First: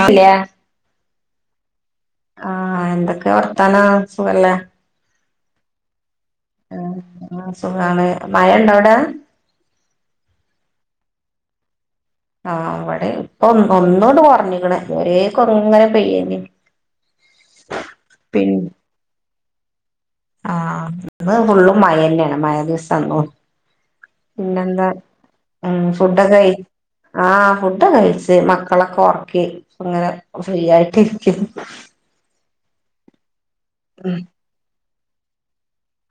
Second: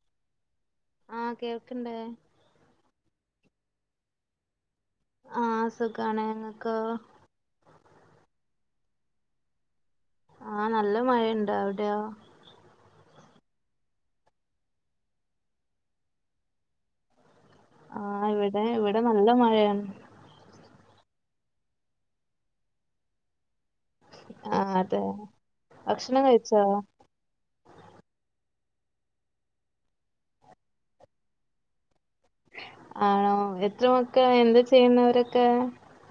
ആഹ് ല്ലേ ആഹ് കേൾക്ക്ണ്ട് ആഹ് എന്തൊക്കെ വർത്താനം സുഖല്ലേ ആഹ് സുഖാണ് ആഹ് ആഹ് സുഖാണ് മഴ ഉണ്ടോ അവിടെ ആഹ് നല്ല മഴണ്ട് അവിടെയോ ആഹ് അവിടെ ഇപ്പൊ ഒന്നണ്ട് കൊറഞ്ഞിക്കണ് ഇതുവരെക്കങ്ങനെ പെയ്യയ്നിം [inaudible] ആഹ് ഇവിടെ ഇവിടെ നല്ല മഴയാണ് ആഹ് ഇന്ന് ഫുള്ള് മഴ തന്നെയാണ് മഴ ദിവസന്നു പിന്നെ ആഹ് എന്താ അതെ ഉം ഭക്ഷണം ഫുഡൊക്കെ കഴി കഴിച്ചോ ആഹ് ഫുഡൊക്കെ കഴിച്ച് മക്കളൊക്കെ ഉറക്കി ഇപ്പങ്ങനെ ഫ്രീ ആയിട്ടിരിക്കും ആണോ എത്രുമൊക്കെ എന്താ ചെയ്യുന്നവരൊക്കെ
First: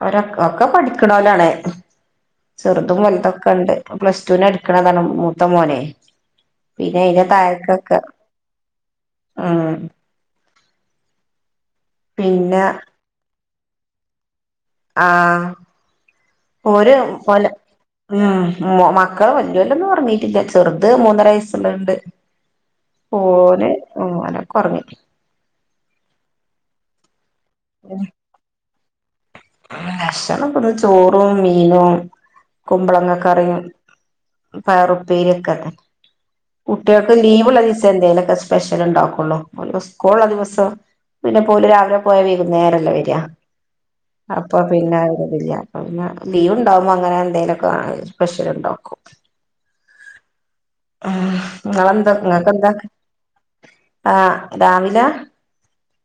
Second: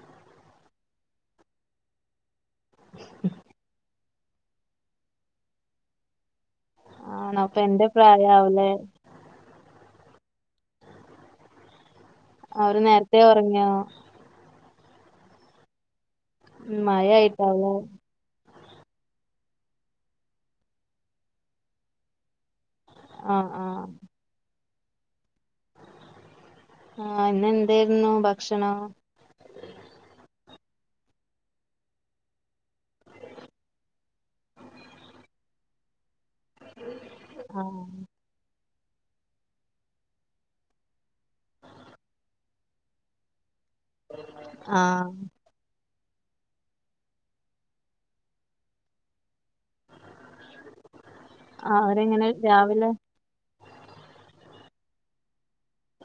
അവരക് ഒക്കെ പഠിക്കണോലാണ് ചെറുതും വൽതൊക്കെണ്ട് പ്ലസ് റ്റ ടു ന എടുക്കണതാണ് മൂത്ത മോനെ പിന്നെ അയിന്റെ ആണോ അപ്പൊ എന്റെ താഴക്കൊക്കെ പ്രായാവൂലേ ആഹ് അവര് നേരത്തെേ ഉറങ്ങിയോ ആഹ് ഉം, ഒര് പോലെ മഴയായിട്ടാവൂലേ ഉം മക്കള വല്ല്യോലൊന്ന് ഒർങ്ങീട്ടില്ല ചെറുത് മൂന്നര വയസ്സുള്ളണ്ട് ആഹ് പോലെ ആഹ് ഓനകൊറങ്ങി ആഹ് ഇന്ന എന്തേയിരുന്നു ഭക്ഷണം ഭക്ഷണം ഇപ്പന്ന് ചോറും മീനും കുമ്പളങ്ങ കറിയും പയറുപ്പേരിക്കെ കുട്ട്യേക്ക് ലീവ്ള്ള ആഹ് ദിവസം എന്തേലൊക്കെ സ്പെഷ്യൽ ണ്ടാക്കുള്ളൂ സ്കൂൾള്ള ദിവസം പിന്നെ പോല് രാവിലെ പോയ വൈകുന്നേരല്ലേ വര്അ അപ്പൊ പിന്നെ ആ ആഹ് ഒര്തില്ല പ പിന്നെ ലീവ് ഉണ്ടാവുമ്പോ അങ്ങനെ എന്തേലൊക്കെ [unintelligible] സ്പെഷ്യൽല് ണ്ടാക്കും ഉം ആഹ് നങ്ങളെന്താ അവരെങ്ങനെ നിങ്ങക്ക് എന്താ രാവിലെ ആഹ് രാവില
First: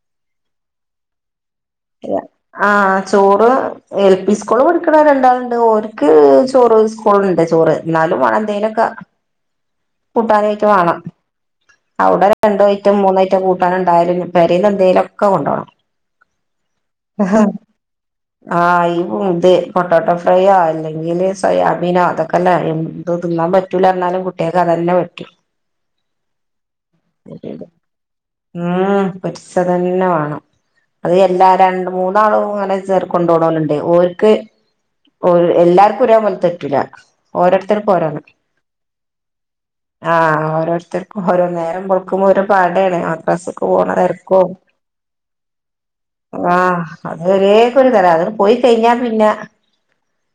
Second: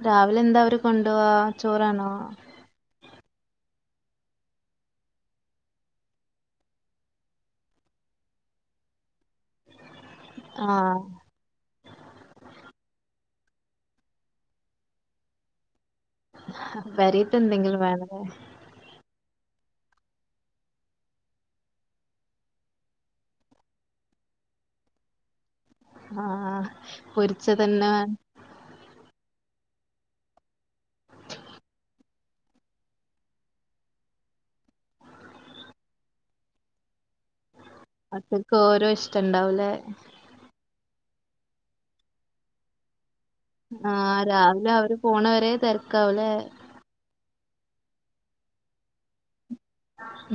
രാവിലെ എന്താ അവര് കൊണ്ടോവാ ചോറാണോ ആഹ് ചോറ് എൽ പി സ്കൂളി പഠിക്കണ രണ്ടാളുണ്ട് ഓര്ക്ക് ചോറ് സ്കൂളുണ്ട് ചോറ് ന്നാലും മാണ എന്തേലൊക്കെ കൂട്ടാനായിറ്റ് വാണം ആഹ് അവിടെ രണ്ടോ ഐറ്റം മൂന്ന ഐറ്റം കൂട്ടാനണ്ടായാലും പെരേന്ന് എന്തേലൊക്കെ കൊണ്ടോണം അഹ് പെരേതെ എന്തെങ്കിലും വേണലെ ആയി ഉം ത് പൊട്ടോട്ടോ ഫ്രൈയോ, അല്ലെങ്കില് സോയാബീനോ അതൊക്കെല്ല എന്ത് തിന്നാൻ പറ്റൂലറ്ഞ്ഞാലും കു ട്ട്യേക്കതന്നെ പറ്റു. അഹ് ആഹ് പൊരിച്ചതന്നെ ഉം പൊരിച്ചതന്നെ വാണം. അത് എല്ലാ രണ്ട് മൂന്നാളും ങ്ങനെ ചെർ കൊണ്ടോണോല്ണ്ട് ഓല്ക്ക് ഓൽ എല്ലാർക്കും ഒരേ പോൽതറ്റൂല. ഓരോരുത്തർക്ക് ഓരോന്ന് മക്കൾക്ക് ഓരോ ഇഷ്ടണ്ടാവൂലേ ആഹ് ഓരോരുത്തർ ഹോരോ നേരം വെളുക്ക്ബോ ഓരോ പടേണ് മദ്രസ് ആഹ് രാവിലെ അവര് പോണ വരെ തെരക്കാവുലെ? ആഹ് അത് വരേക്കൊരു തര അതട് പോയി കഴിഞ്ഞാ പിന്നെ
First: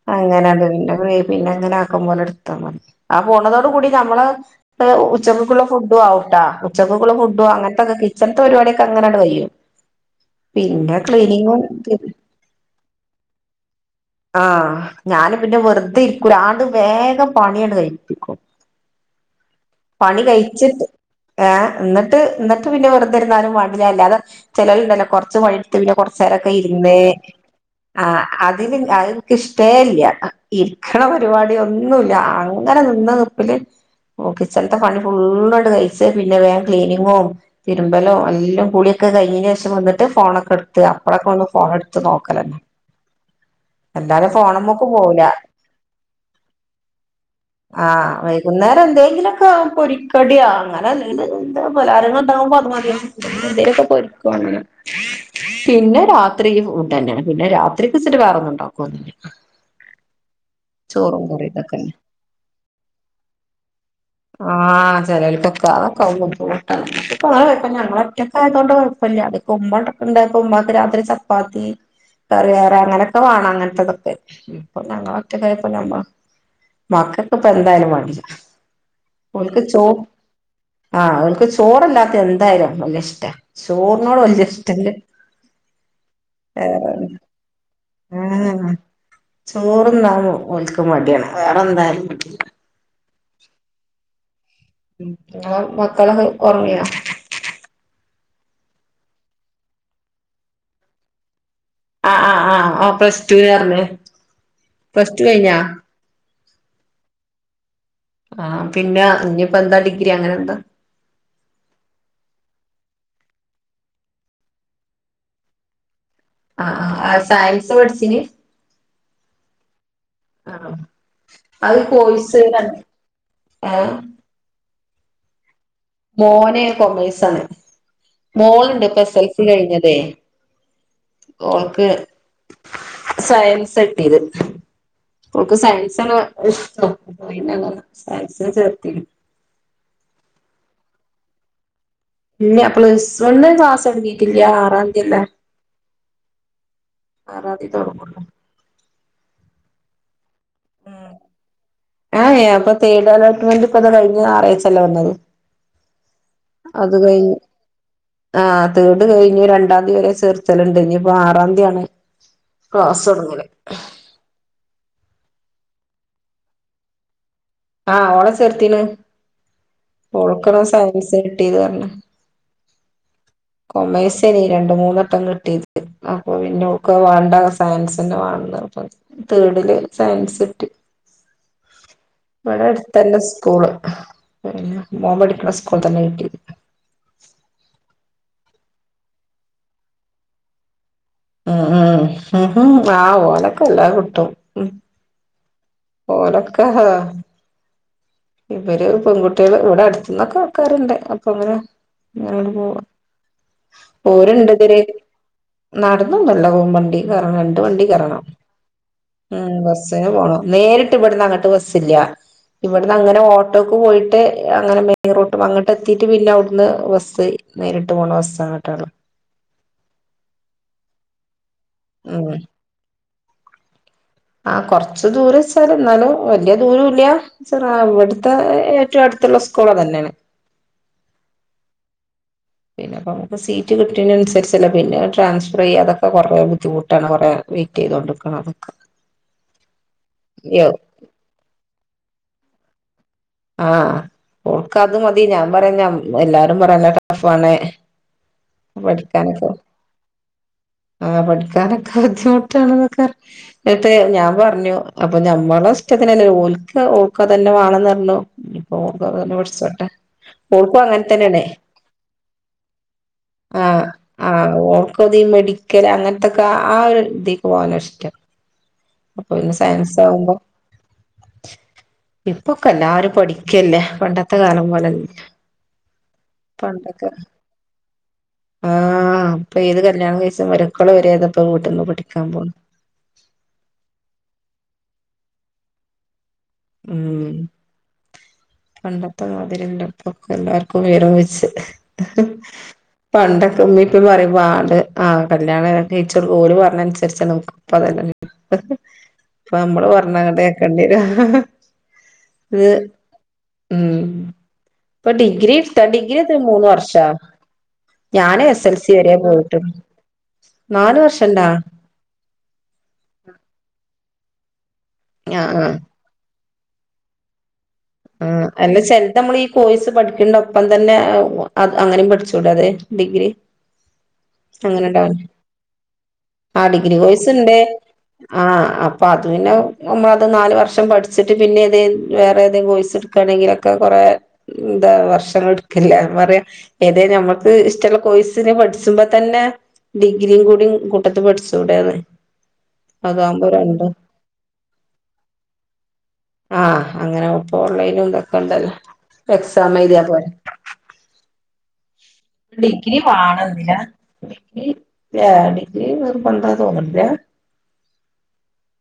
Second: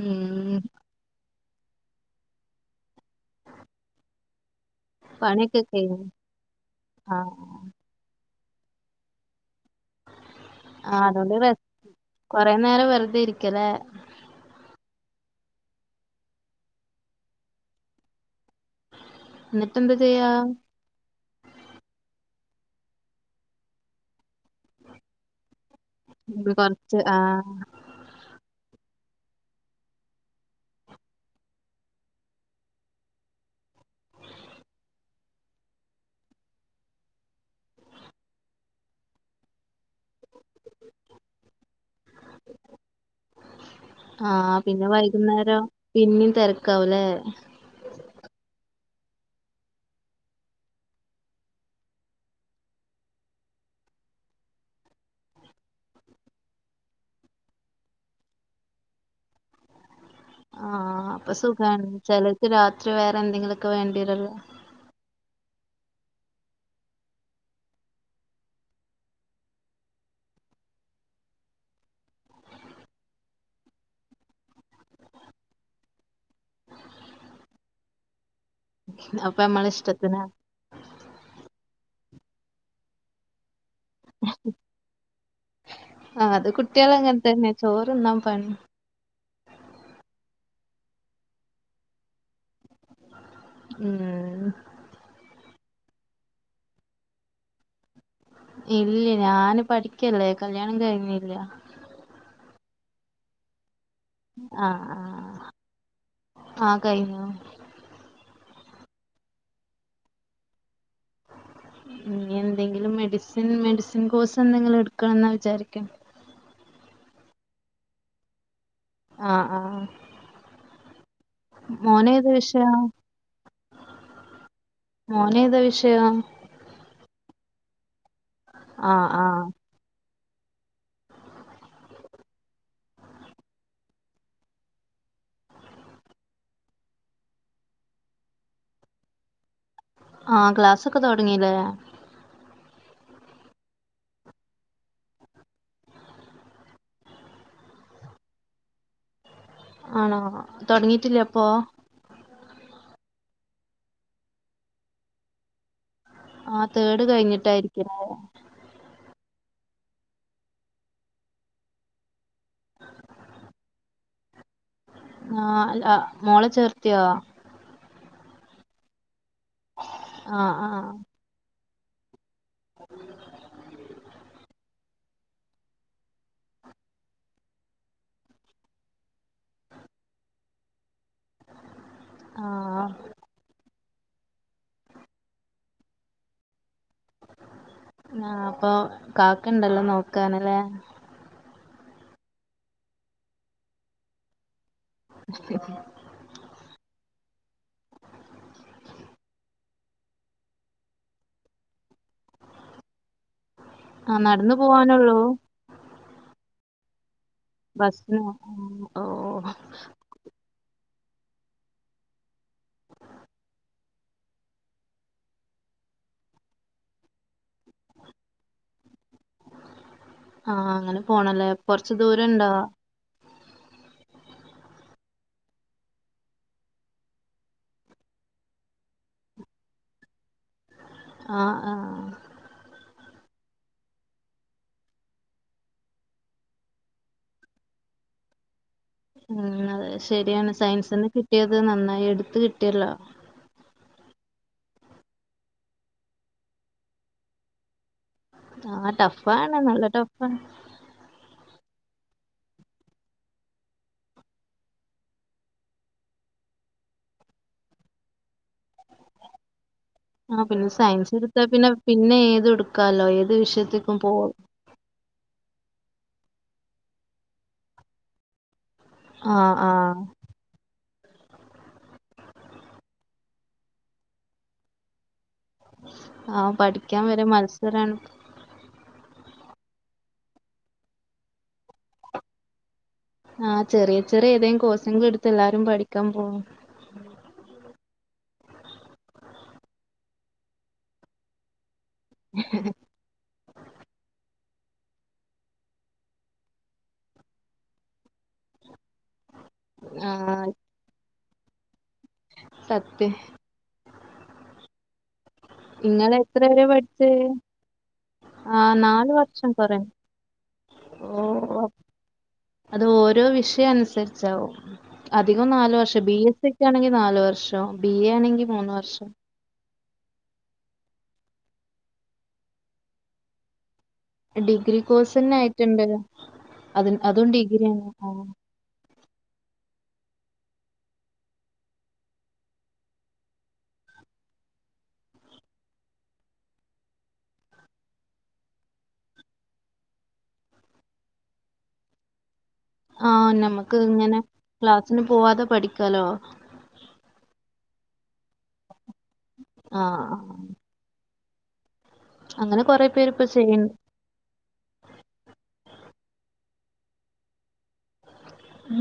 ഉം അങ്ങനെണ്ട് ൻ്റ ഫ്രൈ പിന്നെങ്ങനെ ആക്കംപോലെ ഇടുത്താമതി. ആഹ് പോണതോടു കൂടി നമ്മള് എഹ് ഉച്ചക്ക്ക്കുള്ള പണിയൊക്കെ കഴിഞ്ഞോ ഫുഡും ആവുട്ടാ ഉച്ചക്ക്ക്കുള്ള ആഹ് ഫുഡും അങ്ങൻത്തൊക്കെ കിച്ചൺത്തെ പരിപാടിയൊക്കെ അങ്ങനേട് കയ്യും. ആഹ് അതോണ്ട് വെ കൊറെ നേരം വെറുതെ ഇരിക്കലേ. ആഹ് ഞാന് പിന്നെ വെറുതെ ഇരിക്കൂല ആണ്ട് വേഗം പണിയട് കഴിപ്പിക്കും എന്നിട്ട് എന്താ പണി ചെയ്യാ കഴിച്ച് ഏഹ് ഇന്നിട്ട് ഇന്നിട്ട് പിന്നെ വെറുതിരുന്നാലും വാണ്ടില്ല. അല്ലാതെ ചെലോലുണ്ടല്ലോ കൊറച്ച് പണിട്ത്തു പിന്നെ കൊറച്ചേരൊക്കെ കൊറച്ച് ഇരുന്ന് ആഹ് ആഹ് അതിന്ൻ അഅ്ൻക്കിഷ്ടേ ഇല്ല ഇരിക്കണ പരിപാടി ഒന്നുല്ല അങ്ങനെ നിന്ന നി പ്പ്‌ല് ഓഹ് കിച്ചൺത്തെ പണി ഫുുള്ളായിട്ട് കഴച്ച് പിന്നെ വേം ക്ലീനിങ്ങും തിരുമ്പലും എല്ലൊം കുളിയൊക്കെ കഴിഞ്ഞീനേഷം വന്ന് ട്ട് ഫോണൊക്ക്ടുത്ത് അപ്പളൊക്കൊന്ന് ഫോണെടുത്ത് നോക്കലന്നെ. അല്ലാതെ ആഹ് പിന്നെ ഫോണുമ്മക്ക് പോവൂല വൈകുന്നേരോ പിന്നിം തെരക്കാവുല്ലേ? ആഹ് വൈകുന്നേരെന്തെങ്കിലൊക്കെ പൊരിക്കടിയാ അങ്ങനെന്തേ പലഹാരങ്ങൾ ഇണ്ടാകുമ്പത് മതിയാവും [unintelligible] പൊരിക്കുവാണെങ്കി പിന്നെ രാത്രി ഇ ഫുഡ്ഡെന്നെ പിന്നെ രാത്രിക്ക്ച്ചിട്ട് വേറെന്നും ഇണ്ടാക്കോന്നില്ല. ആഹ് അപ്പ കറിയും സുഖാണ് ഇതൊക്കെന്നെ ചെലർക്ക് രാത്രി വേറെ എന്തെങ്കിലൊക്കെ വേണ്ടിരല്ലോ. ആഹ് ചെലൽക്കൊക്കെ അതൊക്കാവുമ്പം ബുദ്ധിമുട്ടാണ് പ്പൊ ആ കൊഴപ്പല്ല ഞമ്മൾ ഒറ്റക്കായതോണ്ട് കൊഴപ്പൊല്ല. ഇത്പ്പോ ഉമ്മണ്ടായപ്പോ ഉമ്മാക്ക് രാത്രി ചപ്പാത്തി. കറി വേറെ അങ്ങനൊക്കെ വാണം അങ്ങൻത്തതൊക്കെ ഇപ്പൊ ഞങ്ങളൊറ്റക്കായപ്പോ ഞമ്മ മാക്കക്ക് ഇപ്പ എന്തായാലും വാണ്ടില്ല. അപ്പൊ ഓല്ക്ക് നമ്മളെ ചോ ഇഷ്ടത്തിന് ആഹ് ഓല്ക്ക് ചോറല്ലാത്ത എന്തായാലും വല്ലിഷ്ട. ചോറിനോട് വല്യഷ്ടല്ല. ആഹ് അത് കുട്ടികളങ്ങൻ തന്നെ ചോറ്ന്നാ പണി. ചോറുന്നാൻ ഓൽക്ക് മടിയാണ് വേറെ എന്തായാലും [unintelligible] ഉം ഉം ങ്ങളെ മക്കളൊക്കെ ഒറങ്ങിയോ? ഇല്ല ഞാന് പഠിക്കല്ലേ കല്യാണം കഴിഞ്ഞില്ല. ആഹ് ആഹ് ആഹ് ആഹ് പ്ലസ് ടൂലാർഞ്ഞ്. ആഹ് ആഹ് ആഹ് കഴിഞ്ഞു ആഹ് പിന്നെ ഇഞ്ഞ്പ്പെന്താ ഡിഗ്രി അങ്ങനെന്താ? ഇന്നി എന്തെങ്കിലും മെഡിസിൻ മെഡിസിൻ കോഴ്സെന്തെങ്കിലും എടുക്കണന്നാ വിചാരിക്ക്ണ്ട്. ആഹ് ആഹ് ആ സയൻസ പഠിച്ചിന്? ആഹ് ആഹ് ആഹ് അത് മോനേതാ കോഴ്സ് രണ്ട് വിഷയം? ഏഹ് മോനേതാ വിഷ് മോന് കൊമേഴ്സാണ്. മോളുണ്ട് ഇപ്പൊ ആഹ് എസ് എസ് എൽസി ആഹ് കഴിഞ്ഞതേ മോൾക്ക് സയൻസ കിട്ടിയത്. ഓക്ക് സയൻസാണ് ഇഷ്ടം. പിന്നങ് സയൻസിനു ചേർത്തിണ് ആഹ് ക്ലാസ്സൊക്കെ തൊടങ്ങീല്ലേ? ഇല്ല പ്ലസ് വൺ ക്ലാസ് തുടങ്ങിയിട്ടില്ല ആറാന്തി അല്ലെ ആറാന്തി തുടങ്ങുള്ളൂ ആണോ തുടങ്ങിട്ടില്ലേ അപ്പൊ ഏഹ് ഏഹ് അപ്പൊ തേട് അലോട്ട്മെന്റ് ഇപ്പൊ അത കഴിഞ്ഞ ഞാറാഴ്ച്ചല്ലേ വന്നത് ആഹ് തേഡ് കഴിഞ്ഞിട്ടായിരിക്കില്ലേ തേട് കഴിഞ്ഞു രണ്ടാം തി വരെ ചെർത്തലുണ്ട് ഇനി ഇപ്പോ ആറാം തിയാണ് ക്ലാസ് തുടങ്ങല് ആഹ് അല്ല മോളെ ചേർത്തിയോ ആഹ് ഓള ചെർത്തിന് ആഹ് ഒളുക്കണ സയൻസ് കിട്ടീത് പറണ ഉ കൊമേഴ്സനി രണ്ട് മൂന്നട്ടം കിട്ടിയത് അപ്പൊ പിന്നെ ഓക്ക് അത് വേണ്ട സയൻസന്ന വേണന്ന് അപ്പ തേർഡില് സയൻസ് കിട്ടി ഇവടെ ആഹ് അടുത്ത് തന്നെ സ്കൂള് പിന്നെ മോൻ പഠിക്കുന്ന സ്കൂൾ തന്നെ കിട്ടിത് ആഹ് അപ്പൊ കാക്കണ്ടല്ലോ നോക്കാനല്ലേ. ഉം ഉം ഉ ആഹ് ഓലൊക്കെ എല്ലാം കിട്ടും. ഉം ഹമ് ഓലൊക്കെ ഇവര് പെൺകുട്ടികൾ ഇവിടെ അടുത്ത് നിന്നൊക്കെ ആൾക്കാരുണ്ട് അപ്പൊ ങ്ങനെ ഞാൻ ഇപ്പൊ. ആഹ് ഓര് ഉണ്ട് നടന്നു ഇതില് പോവാനൊള്ളൂ നടന്ന് അല്ല പോവും വണ്ടി വേറെ വണ്ടി. വണ്ടി ബസിന് കയറണം, ഓ ഉം ബസ്സിനാ പോണു. നേരിട്ട് ഇവിടുന്ന് അങ്ങോട്ട് ബസ്സില്ല ഇവിടുന്ന് അങ്ങനെ ഓട്ടോ. അങ്ങ് പോയിട്ട് അങ്ങനെ മെയിൻ റോഡ് അങ്ങോട്ട് എത്തിയിട്ട് പിന്നെ അവിടുന്ന് ബസ്സ് നേരിട്ട് പോണ് ബസ് അങ്ങോട്ടാണ്. ആഹ് അങ്ങനെ പോണല്ലേ കൊറച്ച് ഉം ദൂരയുണ്ടോ? ആഹ് കൊറച്ച് ദൂരം സാർ എന്നാലും വല്യ ദൂരല്ല. സാറ ഇവിടുത്തെ ഏറ്റവും അടുത്തുള്ള സ്കൂള് അത് തന്നെയാണ്. ആഹ് ആഹ് പിന്നെ കൊറെ ഒക്കെ സീറ്റ് കിട്ടണം അനുസരിച്ച് അല്ലേ പിന്നെ ട്രാൻസ്ഫർ ചെയ്യാ അതൊക്കെ ബുദ്ധിമുട്ടാണ് കൊറ. വെയിറ്റ് ചെയ്തു കൊടുക്കണം നമുക്ക്‌. ഉം അതെ ശരിയാണ് സയൻസിന് കിട്ടിയത് നന്നായി എടുത്ത് കിട്ടിയല്ലോ. ആഹ് ഓൾക്ക് അത് മതി ഞാൻ പറയുന്ന എല്ലാരും പറയുന്നു പോലെ ടഫ് ആണ്. ആഹ് ടഫാണ് നല്ല ടഫാണ്. ആഹ് പഠിക്കാനൊക്കെ ബുദ്ധിമുട്ടാണെന്നൊക്കെ. എന്നിട്ട് ഞാൻ പറഞ്ഞു അപ്പൊ ഞമ്മളെ ഇഷ്ടത്തിന് അല്ല ഓലുക്ക് ഓൾക്ക് അത് തന്നെ വേണെന്ന് പറഞ്ഞു. ഇനിപ്പോ ഓൾക്ക് അതെന്നെ പഠിച്ചോട്ടെ. ആഹ് പിന്നെ ഓൾക്കും അങ്ങനെ സയൻസ് തന്നെയാണ് എടുത്താൽ പിന്നെ പിന്നെ ഏത് എടുക്കാലോ ഏത് വിഷയത്തേക്കും പോവാം. അവള് അത് ഈ മെഡിക്കൽ അങ്ങനത്തൊക്കെ ആഹ് ഒരു ഇതിൽ പോകാന് ഇഷ്ടം. അപ്പൊ പിന്നെ ആഹ് സയൻസ് ആഹ് ആകുമ്പോ, ഇപ്പൊക്കെ എല്ലാരും. പഠിക്കല്ലേ പണ്ടത്തെ കാലം പോലെ അല്ലല്ലോ. ആഹ് പഠിക്കാൻ വരെ മത്സരമാണ്. ആഹ് അപ്പൊ ഏത് കല്യാണ കഴിച്ച് മക്കള് വരെ ഇപ്പോ വീട്ടിന്ന് പഠിക്കാൻ പോന്നു. ആഹ് ചെറിയ ചെറിയ ഏതെങ്കിലും കോഴ്സ് എങ്കിലും എടുത്ത് എല്ലാരും പഠിക്കാൻ പോവും. ഉം പണ്ടത്തെ മാതിരി അല്ല, ഇപ്പൊ ഒക്കെ എല്ലാർക്കും വിവരം വെച്ച്. പണ്ടൊക്കെ ഉമ്മി ഇപ്പോ പറയും, പണ്ട് ആഹ് കല്യാണം ടീച്ചർ ഓല് പറഞ്ഞു അനുസരിച്ചാണ് ഇപ്പ. ഇപ്പോ അതല്ലല്ലോ, ഇപ്പോ നമ്മള് പറഞ്ഞു അങ്ങട് ആഹ് കേൾക്കേണ്ടിവരും. ഇത് സത്യം ഉം പഠി ഡിഗ്രി എടുത്തോ, ഇങ്ങള് ഡിഗ്രി എത്ര വരെ മൂന്ന് വർഷവോ പഠിച്ചേ ഞാന് എസ് എസ് ആഹ് എൽ സി നാല് വരെ വർഷം പോയിട്ടുള്ളൂ. കൊറേ നാല് വർഷമുണ്ടോ? ഓ അത് ഓരോ വിഷയം അനുസരിച്ചാവും ആ അധികം ആ നാല് വർഷം. പക്ഷെ ബി എസ് സി ഒക്കെ ആണെങ്കിൽ നാല് വർഷം, ബി എ ആ ആണെങ്കിൽ മൂന്ന് അല്ല വർഷം. ചെലത് നമ്മൾ ഈ കോഴ്സ് പഠിക്കണ്ട ഒപ്പം തന്നെ ഏഹ് അങ്ങനെയും പഠിച്ചൂടെ അതെ ഡിഗ്രി. ഡിഗ്രി അങ്ങനെ കോഴ്സ് ഉണ്ടാവും തന്നെ ആയിട്ടുണ്ട് ആഹ് അത് ഡിഗ്രി കോഴ്സ് അതും ഉണ്ട് ഡിഗ്രിയാണ് ആ ആഹ്. ഇപ്പൊ അത് പിന്നെ നമ്മള് അത് നാല് വർഷം പഠിച്ചിട്ട് പിന്നെ ഏത് വേറെ ഏതെങ്കിലും കോഴ്സ്. കോഴ്സ് എടുവാണെങ്കിൽ ഒക്കെ കൊറെ എന്താ വർഷങ്ങൾ എടുക്കില്ല എന്ന് പറയാം. ഏതെ നമ്മക്ക് ഇഷ്ടമുള്ള കോഴസിന് പഠിക്കുമ്പോ തന്നെ. ഡിഗ്രിയും കൂടി കൂട്ടത്തെ പഠിച്ചൂടെന്ന്. ആഹ് അതാകുമ്പോ നമ്മക്ക് രണ്ടും ഇങ്ങനെ ക്ലാസിന് പോവാതെ പഠിക്കാലോ. ആഹ് അങ്ങനെ ഇപ്പ ഓൺലൈൻ ഇതൊക്കെ ഉണ്ടല്ല, എക്സാം ആ ആ. എഴുതിയാൽ പോരേ. അങ്ങനെ കൊറേ ഡിഗ്രി പേര് ഇപ്പൊ ചെയ്യ വേണമെന്നില്ല, ഡിഗ്രി ആഹ് ഡിഗ്രി വെറും പന്താ തോന്നില്ല.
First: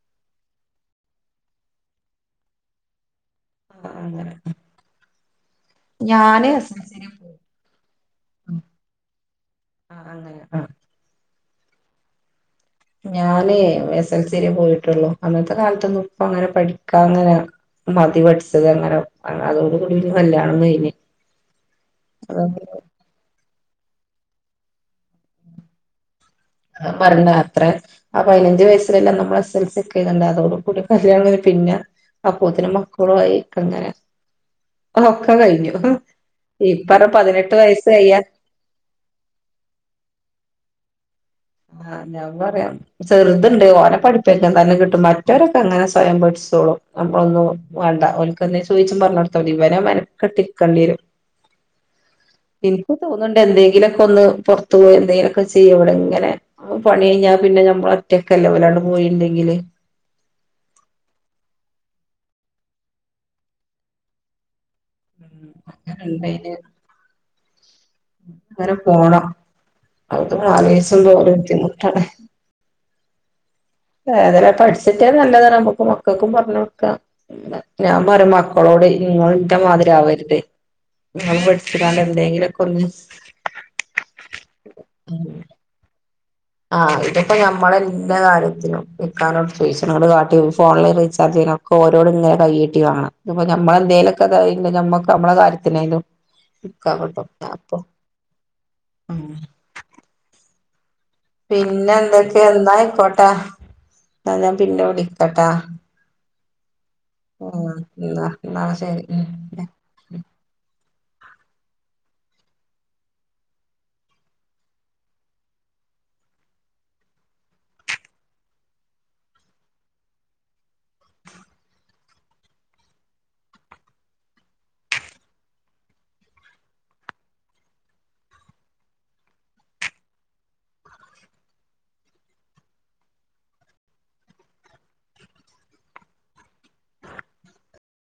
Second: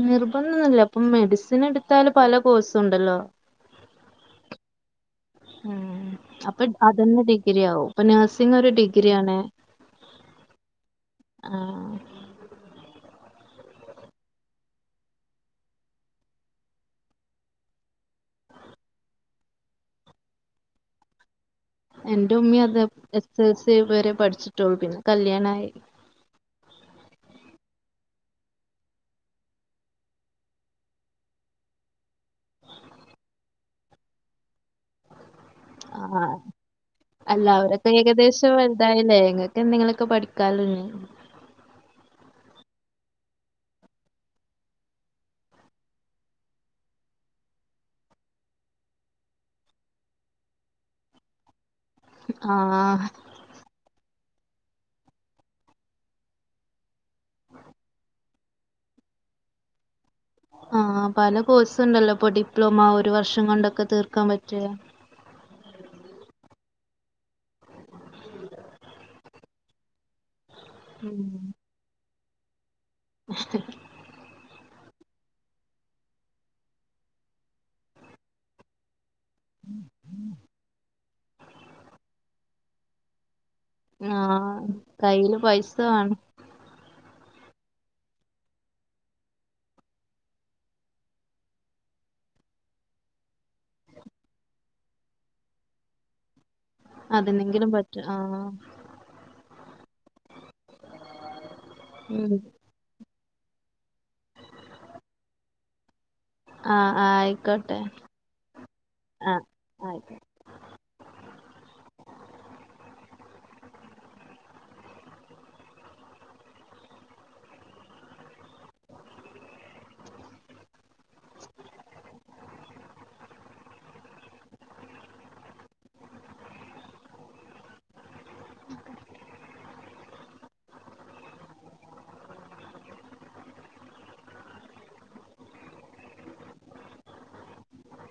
നിർബന്ധമൊന്നില്ല അപ്പം മെഡിസിൻ എടുത്താല് പല കോഴ്സും ഉണ്ടല്ലോ. ആഹ് അങ്ങനെ ഉം ഞാന് അപ്പൊ അത്. എസ് എൽ ഇപ്പൊ സി ല് തന്നെ പോയി. ഡിഗ്രി ആവും, ഇപ്പൊ നഴ്സിംഗ് ഒരു ഡിഗ്രി ആണ്. അ അങ്ങനെ അഹ് ആഹ് ഞാനേ എസെൽസി വരേ പോയിട്ടൊള്ളു. അന്നത്തെ കാലത്തൊന്നും ഇപ്പങ്ങനെ പഠിക്കാള്ളെ മതി പഠിച്ചത് അങ്ങനെ, അതോട കൂടി പിന്നെ കല്ല്യാണൊം കഴിഞ്ഞ് അതാ എന്റുമ്മിം അതെ എസ് എൽ സി വരെ പഠിച്ചിട്ടൊള്ളു, പിന്നെ കല്ല്യാണായി. അത് പറിണ അത്രെ ആഹ് പതിനഞ്ച് വയസ്സിലെല്ലാം നമ്മള് എസ് എൽ സി ഒക്കെ എയ്തണ്ടെ, അതോട് കൂടി കല്യാണ [unintelligible] പിന്നെ അപ്പോത്തിന് മക്കളു ആയി ക്കങ്ങനെ ഒക്കെ കഴിഞ്ഞു. ആഹ് ഇപ്പറ പതിനെട്ട് വയസ്സ് കയ്യാ [unintelligible] വലൽതായിലേ, ഇങ്ങക്കെന്തെിലൊക്കെ പഠിക്കാലൊ ഇനി. ആഹ് ഞാൻ പറയാം ചെർത്ണ്ട്, ഓനെ പഠ്പ്പിക്ക, ന്തായാലും കിട്ടും. മറ്റോരൊക്കെ അങ്ങനെ സ്വയം പഠ്ച്ചോളും. നമ്മളൊന്നും വാണ്ട. ഓൽക്കെന്തേം ചോയ്ച്ചും പറഞ്ഞൊട്ത്താതി. ഇവനെ മെൻക്കെട്ടിര്ക്കണ്ട്യെരും. ഇൻക്ക് ആഹ് തോന്ന് എന്തേങ്കിലൊക്കൊന്ന് പൊർത്ത് പോയി എന്തേലൊക്കെ ചെയ്യ, ഇവടെങ്ങനെ പണി കയ്ഞ്ഞാ പിന്നെ നമ്മളൊറ്റ ക്കല്ലെ ഓലട് പോയീണ്ടെങ്കില് ആഹ് പല കോഴ്സ്ണ്ടല്ലൊ ഇപ്പൊ ഡിപ്ലോമാ ഒരു വർഷം കൊണ്ടൊക്കെ തീർക്കാൻ പറ്റ്യെ ഉം എന്തെയ്ന്? അങ്ങനെ പോണം. [unintelligible] ആലോയ്ച്ചുമ്പൊ ഉം ബുദ്ധിമുട്ടാണ്. [inaudible] ഏതാലും അത് പഠ്ച്ചിട്ട്യാ നല്ലതാണ്, നമ്മക്ക് മക്കൾക്കും പർഞ്ഞൊട്ക്കാ. ഞാൻ പറ്യ മ ക്കളോട് ഇനിഇങ്ങളും ഇന്റെ മാതിരി ആവര്ത്. ഇങ്ങള് പഠ്ച്ച്ക്കാണ്ട് എന്തേങ്കിലൊക്കൊന്ന് ആഹ് കയ്യില് പൈസ വാണം ആഹ് ഇതിപ്പോ ഞമ്മളെ എല്ലാ കാര്യത്തിനും ഇക്കാനോട് ചോയ്ച്ചണം. ഇങ്ങള് കാട്ടി ഫോണില് റീചാർജെയ്യണം ഒക്കോരോട്ങ്ങനെ കയ്യീട്ടി വാങ്ങണം. ഇത്പ്പൊ നമ്മളെന്തേലൊക്കെ ഇതായിണ്ടെ, നമ്മക്ക് നമ്മളെ കാര്യത്തിനേലും [unintelligible] അതിനെങ്കിലും ആപ്പൊ പറ്റും ആഹ് ഉം. ഉം പിന്നെന്തൊക്കെ? ഇന്നായ്ക്കോട്ടെ. ഇന്നാ ഞാൻ പിന്നെ വിളിക്കട്ടാ. ആഹ് ആഹ് ഇന്നാ ഇന്നാ ശെരി ഉം. ആയ്ക്കോ [unintelligible]